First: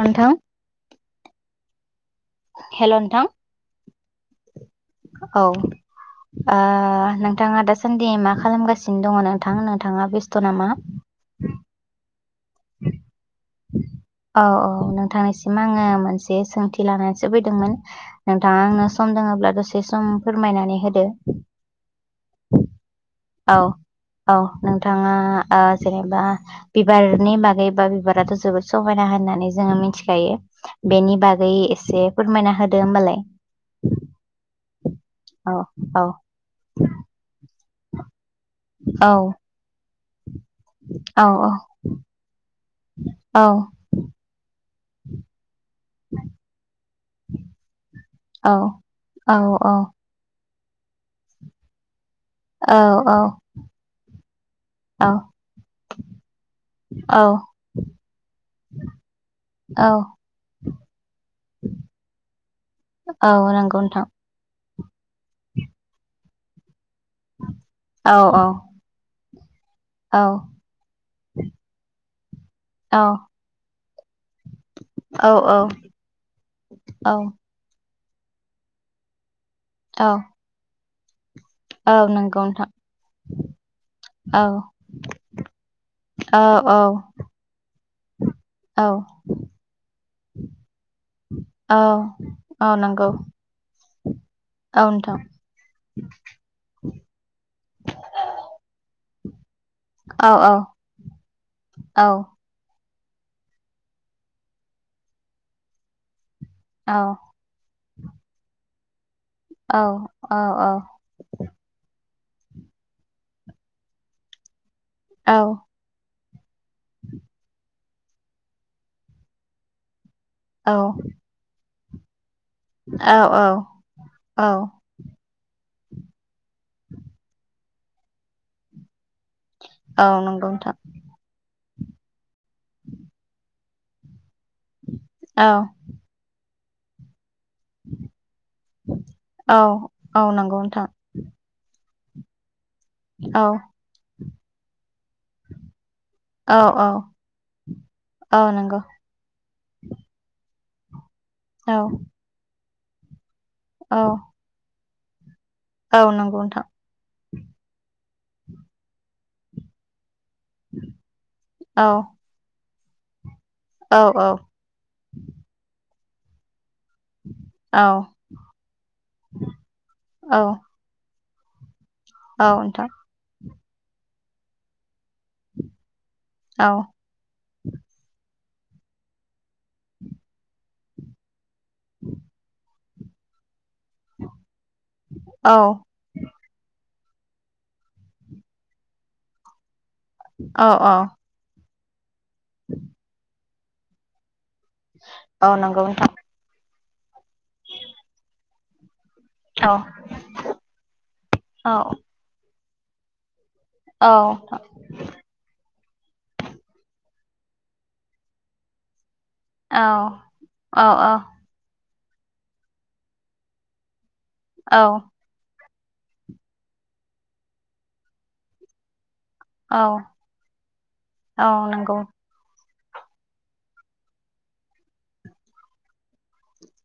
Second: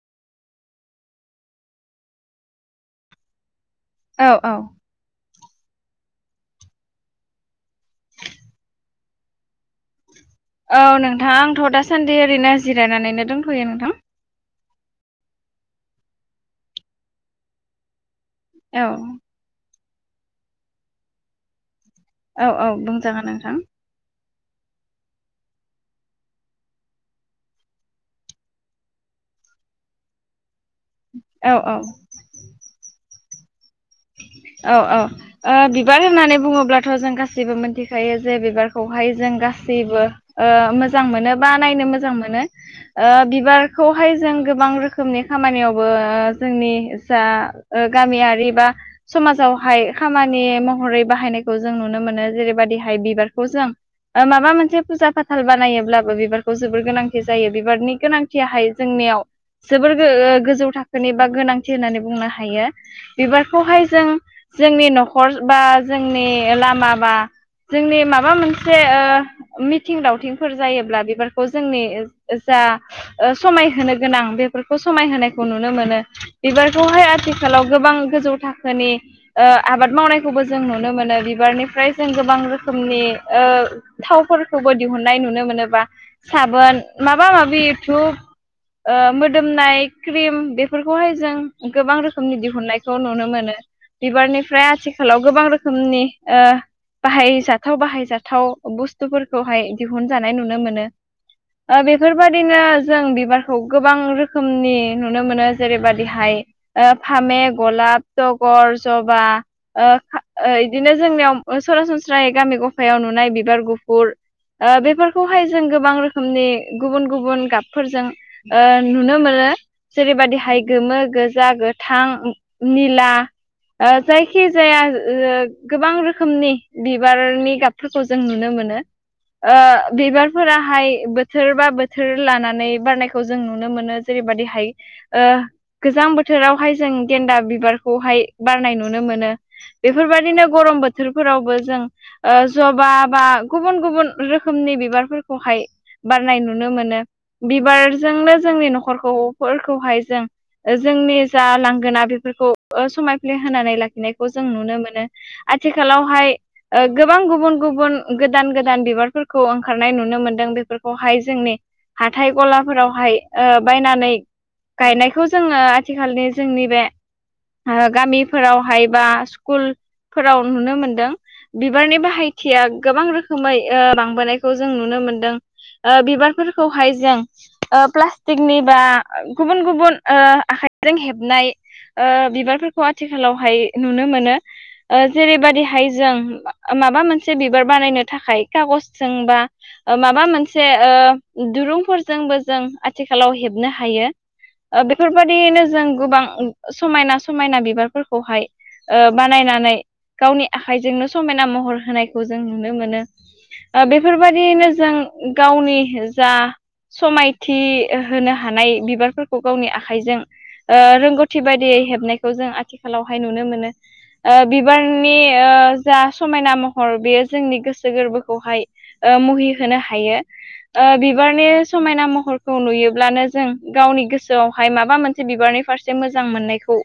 नोंथां [inaudible] हेल' नोंथां औ औ। औ ओ नोंथाङा दासान्दि मा खालामगासिनो दङ नोंथां नोंथाङा बेस औ नोंथां आंथ' दासान्दि ओरैनो जिरायनानैनो दोनथ'यो नोंथां औ औ नोंथांनिसिम आङो मोनसे सोंथि लानानैसो फैदोंमोन नोंथाङा औ आंनो सम दङब्ला दसे इ सम फोरमायनानै होदो औ औ बुंजागोन औ नोंथां औ नोंथाङा जेनेबा बिबारनि बागै बा बिबाराथ' जोबोद समहायना होन नानै जोङो मिथिखायो बेनि बागै औ औ एसे फोरमायना होदो होमबालाय औ औ औ ओ औ बिबार होननानै बुङोब्लाथ' जों गासैबो मोनथि खायो जे औ बिबारखौहाय जों गासै ओ मोजां औ मोनो बा नायनो मोजां मोनो ओ औ बिबारखौहाय जों गोबां रोखोम रोखोमनि खामानियावबो जोंनि जा ओ गामियारि औ बा औ समाजावहाय औ खामानि महरै बाहायनायखौ जों नुनो मोनो जेरैबायदिहाय बिबारखौ जों माबा मोनसे औ फुजा फाथाल बानायोब्लाबो बिबारखौ जोबोर गोनांथि औ जायो बिबारनि गोनांथियाहाय जोंनियाव औ जोबोर गोजौ थाखोनि बा गोनांथि होननानै बुंनो हायो औ बिबार नंगौ खौहाय नोंथां जों जोंनि न'खर बा जोंनि लामा बा जोंनि औ माबा मोनसे मिथिं औ दावथिंफोर जायोब्ला बिबारखौ जोंनि जा औ समायहोनो गोनां बेफोरखौ समायहोनायखौ औ नुनो मोनो बिबारखौहाय औ आथिखालाव गोबां गोजौ थाखोनि आबाद औ मावनायखौबो जों नुनो मोनो बिबारनिफ्राय औ जों गोबां नंगौ नोंथां रोखोमनि ओ थावफोर औ फोरखौबो दिहुननाय नुनो मोनोबा औ साबोन औ माबा माबि डुब औ मोदोमनाय क्रिम बेफोरखौहाय जों औ गोबां रोखोमनि औ दिहुननायखौ नंगौ नुनो मोनो बिबारनिफ्राय औ आथिखालाव नोंथां गोबां रोखोमनि ओ बाहायजाथाव बाहायजाथाव बुस फोरखौहाय औ दिहुनजानाय औ नुनो मोनो औ बेफोरबायदिनो जों बिबारखौ गोबां रोखोमनि नुनो मोनो जेरैबादिहाय औ ओ फामे गलाप जगर जब औ औ ओ इदिनो जोंनियाव सरा सरासनस्रा निफ्राय गामि गफायाव नुनाय बिबार गुफुर ओ औ बेफोरखौहाय जों गोबां रोखोमनि गुबुन गुबुन गाबफोरजों नुनो मोनो। जेरैबायदिहाय गोमो गोजा गोथां [unintelligible] औ जायखिजाया गोबां रोखोमनि बिबारनि गाब फोरखौ जों नुनो मोनो ओ औ नंगौ नोंथां बिबारफोराहाय बोथोर बा बोथोर लानानै बारनायखौ जों नुनो मोनो जेरैबायदिहाय ओ औ गोजां बोथोरावहाय जों गेनदा बिबार खौहाय बारनाय नुनो मोनो औ औ बेफोरबायदिनो नंगौ गरम नोंथां बोथोरफोरावबो जों ओ जबा बा औ गुबुन गुबुन रोखोमनि बिबार फोरखौहाय बारनाय औ नुनो औ मोनो बिबारजोंनो औ जोंनि नंगौ न'खरखौफोरखौहाय जों जोंनि जा औ लांगोना बेफोरखौ समायफ्ले होनानै औ लाखिनायखौ जों नुनो मोनो। औ आथिखालावहाय नंगौ नोंथां ओ गोबां गुबुन गुबुन गोदान गोदान बिबारफोरखौ ओंखारनाय नुनो मोनदों। बेफोरखौहाय जोंनि औ हाथाय गलाफोरावहाय ओ औ बायनानै गायनायखौ जोङो आथिखालनि जोंनि बे औ गामिफोरावहाय बा औ स्कुलफोराव नुनो मोनदों। बिबारनि औ बाहायथिया नोंथां गोबां रोखोमै बांबोनायखौ जों नुनो मोनदों। औ बिबारफोरखौहाय जों फ्ला थिगनि बा गुबुन गुबुन आखाइजों हेबनाय ओ बिबारफोरखौ आथिखालावहाय नुनो मोनो औ जेरैबायदिहाय जों माबा मोनसे बिबार बानायनो थाखाय खागसजों बा माबा मोनसे औ औ दुरुं जोंबो जों आथिखालाव हेबनो हायो औ बेफोरबायदियैनो नंगौ जों नोंथां गोबां समायना समायना बिबारफोरखौहाय ओ बानायनानै गावनि आखाइजोंनो समायना औ महर होनायखौ जों नुनो मोनो। ओ औ बेफोरबायदियैनो जों गावनि जा समायना थि होनो हानाय बिबारफोरखौ गावनि औ आखाइजों ओ रोंगौथि बायदियै हेबनायखौ जों आथिखालावहाय नुनो मोनो। ओ औ बिबारनि ओ जा समायना महर बेयो जोंनि गोसो गोरबोखौहाय ओ मुहि होनो औ हायो। ओ बिबारनि औ नंगौ समायना महरखौ नुयो ब्लानो जों गावनि गोसोआवहाय माबा मोनसे बिबारनि फारसे मोजां मोननायखौ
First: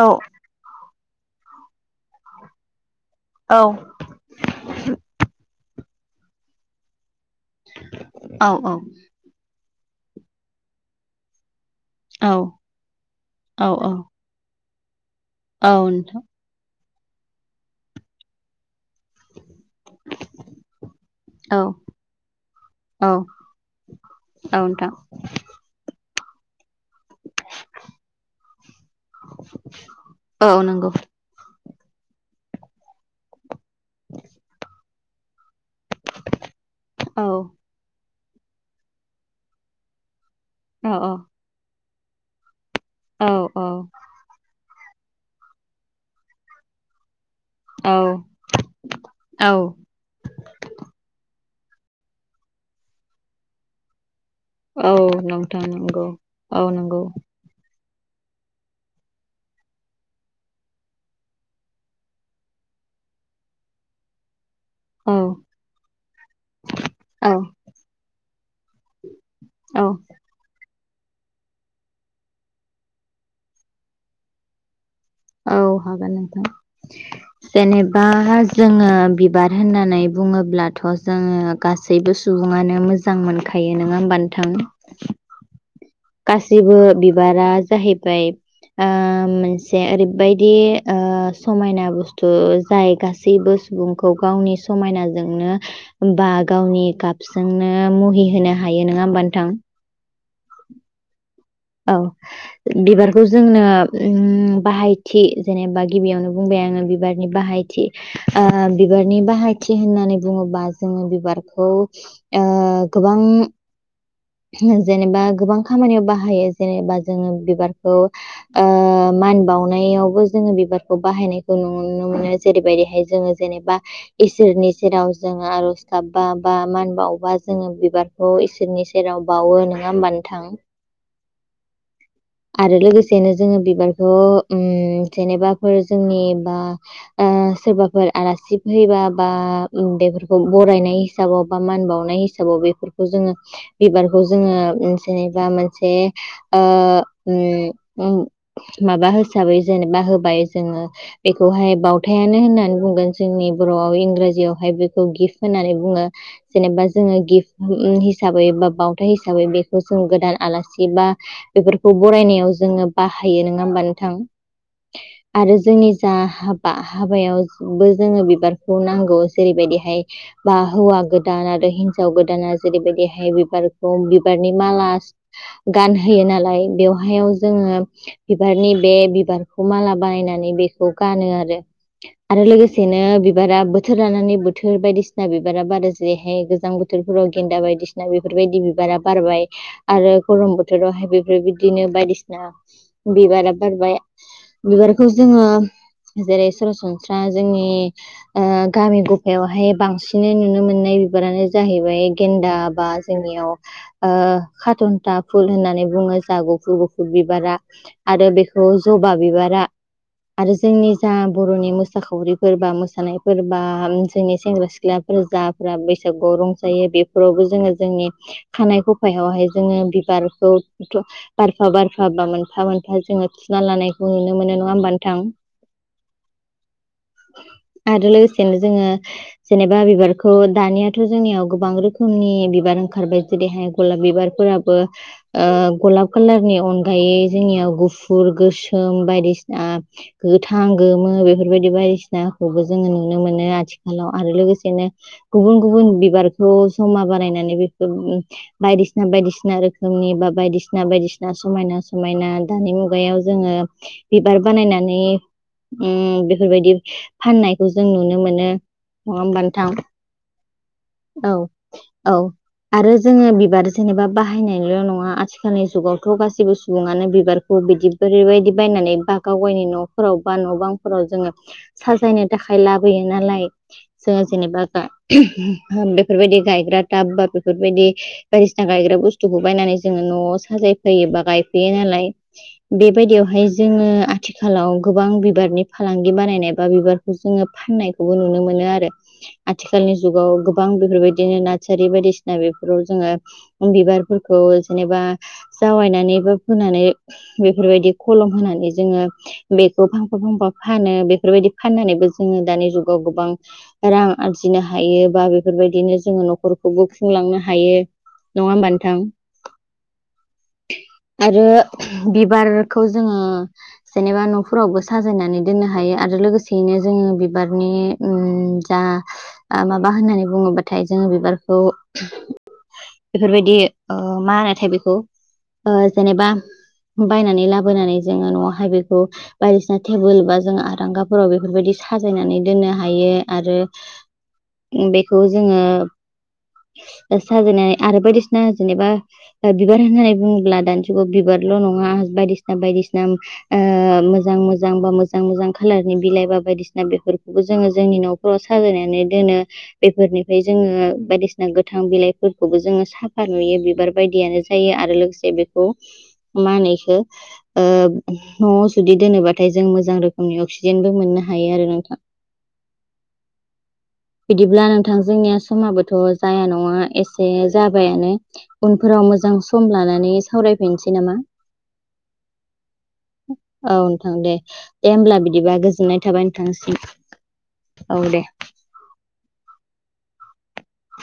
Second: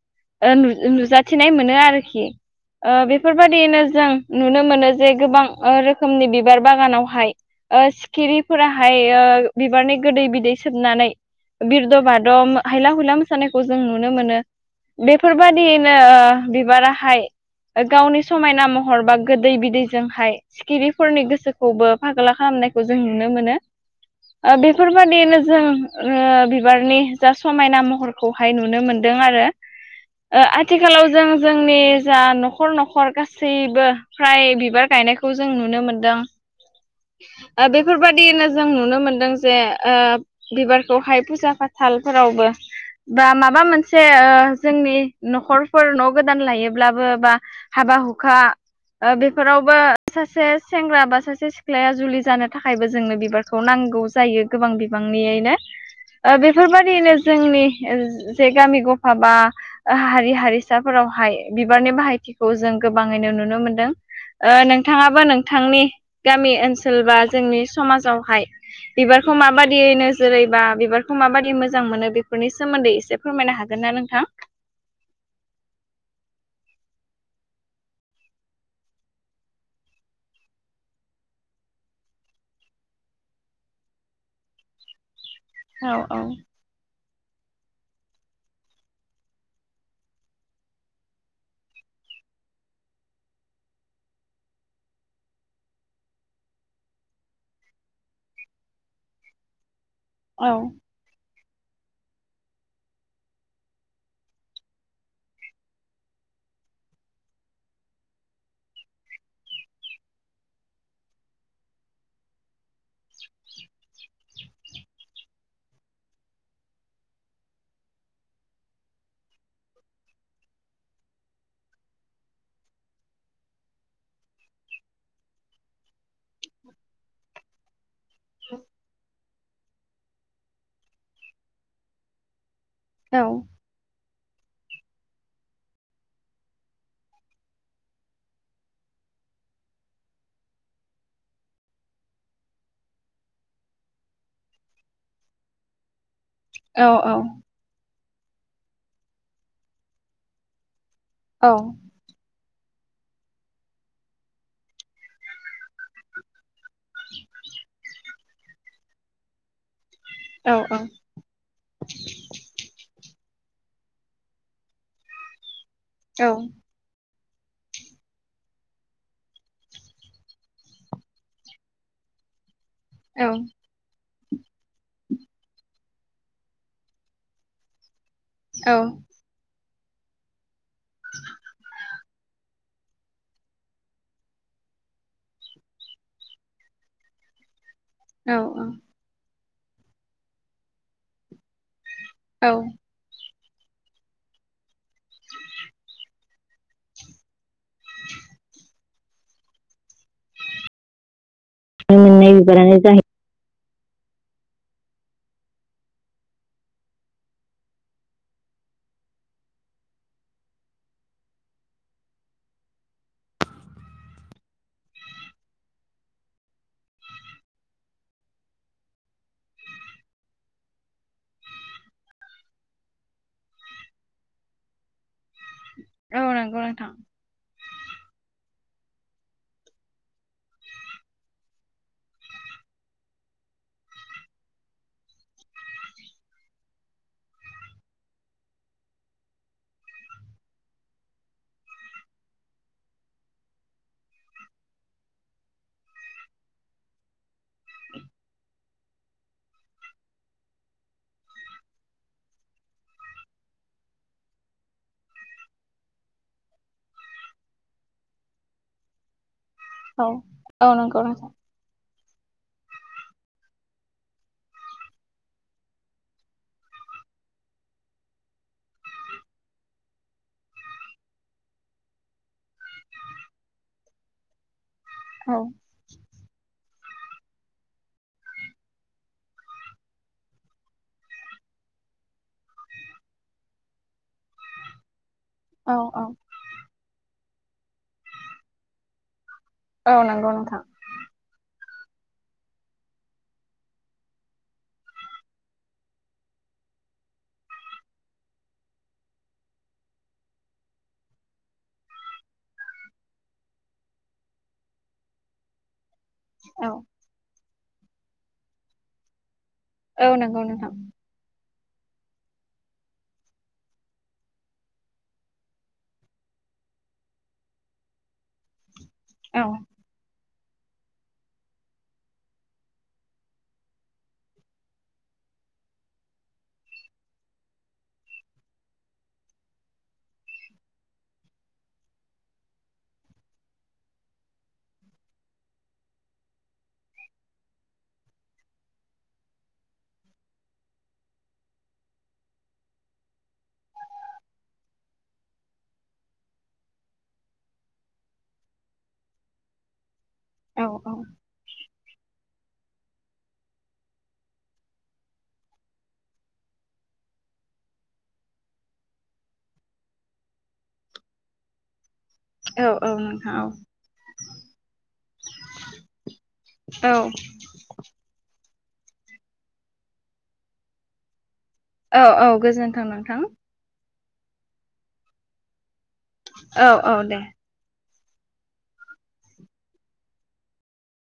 औ नुजाथिनाय मोनो आरोखि ओ औ बेफोरबाददियैनो जों नुनो मोनो जे गोबां रोखोमनि बिबार बागानावहाय ओ औ सिखिरिफोराहाय ओ बिबारनि गोदै बिदै सोबनानै बिरद' बाद' औ हायला हुला मोसानायखौ औ जों नुनो मोनो। औ बेफोरबायदियैनो नोंथां ओ बिबाराहाय गावनि समायना महर बा गोदै बिदैजोंहाय सिखिबिफोरनि औ गोसोखौबो फागोला खालामनायखौ जों औ नुनो मोनो। ओ औ नोंथां बेफोरबादियैनो जों ओ बिबारनि जा समायना महरखौहाय नुनो मोनदों आरो औ नंगौ आथिखालाव जों जों जोंनि जा न'खर न'खर गासैबो फ्राय बिबार गायनायखौ जों नुनो मोनदों औ ओ बेफोरबाय दिनो जों नुनो मोनदों जे औ औ बिबारखौहाय फुजा फाथालफोरावबो बा माबा मोनसे ओ जोंनि न'खरफोर न' गोदान लायोब्लाबो बा हाबा हुखा ओ औ बेफोरावबो सासे सेंग्रा बा सासे सिख्ला या जुलि जानो थाखायबो जोंनो बिबारखौ नांगौ जायो गोबां औ बिबांनियैनो नोंथां नंगौ ओ बे औ नंगौ फोरबायदिनो जोंनि जे गामि गफा बा हारि हारिसाफोरावहाय बिबारनि बाहायथिखौ जों गोबांयै नो नुनो मोनदों। ओ औ नोंथांङाबो नोंथांनि गामि ओनसोल बा औ जोंनि समाजावहाय बिबारखौ औ माबायदियै नोजोरैबा बिबार खौ माबाददि मोजां मोनो बेफोरनि सोमोन्दै एसे फोरमायनो हागोन ना नोंथां? औ हागोन नोंथां। जेनेबा जोंङो बिबार होननानै होनोब्लाथ' जों गासैबो सुब सुबुङानो मोजां मोनखायो नंङा होमबा नोंथां? औ औ गासिबो बिबारा जाहैबाय ओमोनसे ओरैबायदि ओ समायना बुस्थु जाय गासैबो सुबुंखौ गावनि समायनाजोंनो बा गावनि गाबजोंनो मुहि होनो हायो। हायो नंङा होमबा नोथां? औ। औ। बिबारखौ जोंनो ओम बाहायथि जेनेबा गिबियावनो बुंबाय आंङो बिबारनि बाहाय थि ओ बिबारनि बाहायथि होननानै बुंङोबा जोंङो बिबारखौ ओ ओ गोबां जेनेबा गोबां खामानियाव बाहायो। जेनेबा जोङो बिबारखौ ओ मान बावनायावबो जोङो बिबारखौ बाहायनायखौ नुनो मोनो जेरैबायदिहाय जोंङो जेनेबा इसोरनि सेराव जोंङो आर'ज गाबबा बा मान बाबा जोंङो बिबारखौ इसोरनि सेराव बावो। नंङा होमबा नोंथां? आरो लोगोसेनो जोंङो बिबारखौ ओम जेनेबाफोर जोंनि बा ओ सोरबाफोर आलासि फैबा बा उन्दैफोरखौ बरायनाय हिसाबाव बा मान बावनाय हिसाबाव बेफोरखौ जोंङो बिबारखौ जोंङो जेनेबा मोनसे ओ औ ओम माबा हिसाबै जेनेबा होबाय जोंङो औ बेखौहाय बावथायानो होनो बुंगोन जोंनि बर'आव इंराजियावहाय बेखौ गिफ्ट होननानै बुंङो। जेनेबा जोंङो गिफ्ट हिसाबै बा बावथाइ हिसाबै बेखौ जों गोदान औ आलासि बेफोरखौ बरायनायाव जोंङो बाहायो नंङा होमबा नोंथां? आरो जोंनि जा हाबा हाबायावबो जोंङो बिबारखौ नांगौ जेरैबायदिहाय बा हौवा गोदान आरो हिन हिनजाव गोदाना जेरैबायदिहाय बिबारखौ बिबारनि माला गानहोयो नालाय बेवहायाव जोंङो औ बिबारनि बे बिबारखौ माला बानायनानै बेखौ गानो आरो आरो लोगोसेनो बिबारा बोथोर लानानै बोथोर बायदिसिना बिबारा बारा जेरैहाय गोजां बोथोर बोथोरफोराव गेन्दा बायदिसिना औ बेफोरबायदि बिबारा बारबाय आरो गरम बोथोरावहाय बेफोर बिदिनो बायदिसिना औ बिबारा बारबाय बिबारखौ जोंङो जेरै सरासनस्रा जोंनि गामि गफायावहाय बांसिनै नुनो मोननाय बिबारानो जाहैबाय मोननाय गेन्दा बिबारानो बा जाहै जोंनियाव खाथ'न्था फुल होननानै बुंङो जा गुफुर गुफुर बिबारा आरो बेखौ जबा बिबारा बा आरो जोंनि जा बर'नि मोसाखावरिफोर बा मोसानायफोर बा जोंनि सेंग्रा सिख्ला जाफ्रा बैसागुआव रंजायो बेफोरावबो जोंङो जोंनि खानाय खुफायावहाय जोंङो बिबारखौ बारफा बारफा बा मोनफा मोनफा जोंङो थुना लानायखौ नुनो मोनो नंङा होनबान्थां औ नंगौ नोंथां औ आरो लोगोसेनो जोंङो जेनेबा बिबारखौ दानियाथ' जोंनियाव गोबां रोखोमनि बिबार ओंखारबाय जेरैहाय गलाब बिबार फोराबो ओ गलाब कालारनि अनगायै जोंनियाव गुफुर गोसोम बायदि आ गोथां गोमो बेफोरबायदि बायसिनाखौबो जोङो नुनो मोनो आथिखालाव आरो लोगोसेनो गुबुन गुबुन बिबारखौ जमा बानायनानै बेफोर उम बायदिसि सिना बायदिसिना रोखोमनि बा बायदिसिना बायदिसिना समायना समायना दानि मुगायाव जोङो बिबार बानायनानै उम बेफोरबायदि फाननायखौ जों नुनो मोनो नङा होमबा नों थां औ औ नंगौ नोंथां औ -औ आरो जोङो बिबार ज जेनेबा बाहायनायल' नङा आथिखालनि जुगावथ' गासैबो सुबुङानो बिबारखौ बिदि बैरैबायदि बायना नानै बा गावगायनि न'फोराव बा न' बांफोराव जोङो साजायनो थाखाय लाबोयो नालाय जोङो जेनेबा गा औ बेफोरबायदि गायग्रा टाब बा बेफोरबायदि बायदिसिना गायग्रा बुस्थुखौ बायनानै जोङो न'आव साजायफैयो बा गायफैयो नालाय बेबायदियाव हाय जोङो आथिखालाव गोबां बि बारनि औ औ फालांगि बानायनाय बा बिबारखौ जोङो फाननायखौबो नुनो मोनो आरो औ आथिखालनि जुगाव नंगौ नोंथां गोबां बेफोरबायदिनो नाटसारि बायदिसिना बेफोराव जोङो बिबारफोरखौ जेनेबा जावायनानै बो फोनानै बेफोरबायदि खल म होनानै जोङो बेखौ फांफा फांफा फानो बेफोरबायदि फाननानैबो जोङो दानि जुगाव गोबां औ रां आरजिनो हायो बा बेफोरबायदिनो जोङो औ न'खरखौबो खुंलांनो हायो नङा होमबा नोंथां औ नंगौ नोंथां आरो बिबारखौ जोङो जेनेबा न'फोरावबो साजायनानै दोननो हायो आरो लोगोसेयैनो जों उम बिबारनि ओ औ माबा होननानै बुङोबाथाय जोङो बिबारखौ बेफोरबायदि ओ मा होनोथाय बेखौ ओ जेनेबा बायनानै लाबोनानै जोङो न'आवहाय बेखौ बायदिसिना थेबोल बा जोङो आरांगाफोराव बेफोरबायदि साजायनानै दोननो हायो आरो बेखौ जोङो एस साजायनानै आरो बायदिसिना जेनेबा ओ बिबार होननानै बुङोब्ला दानि जुगाव बिबारल' नङा बाय दिसिना बायदिसिना ओ मोजां मोजां बा मोजां मोजां खालारनि बिलाइ बा बायदिसिना बेफोरख खौ जोङो जोंनि न'फोराव साजायनानै दोनो बेफोरनिफ्राय औ जोङो औ बायदिसिना गोथां बिलाइ खौबो जोङो साफा नुयो बिबार बायदियानो जायो आरो लोगोसे बेखौ मा होनो इखो ओ न'आव जुदि दोनोबाथाय जों मोजां रोखोमनि अक्सिजेनबो मोननो हायो आरो नोंथां औ -औ नोंथां औ। थां जोंनिया समाबोथ' जाया नङा औ एसे जाबायानो उनफोराव मोजां सम लानानै सावरायफैनोसै नामा? औ -औ गोजोन्थों नोंथां। थां दे दे होमब्ला बिदिबा गोजोननाय थाबाय औ औ दे नोंथांसिम। औ दे।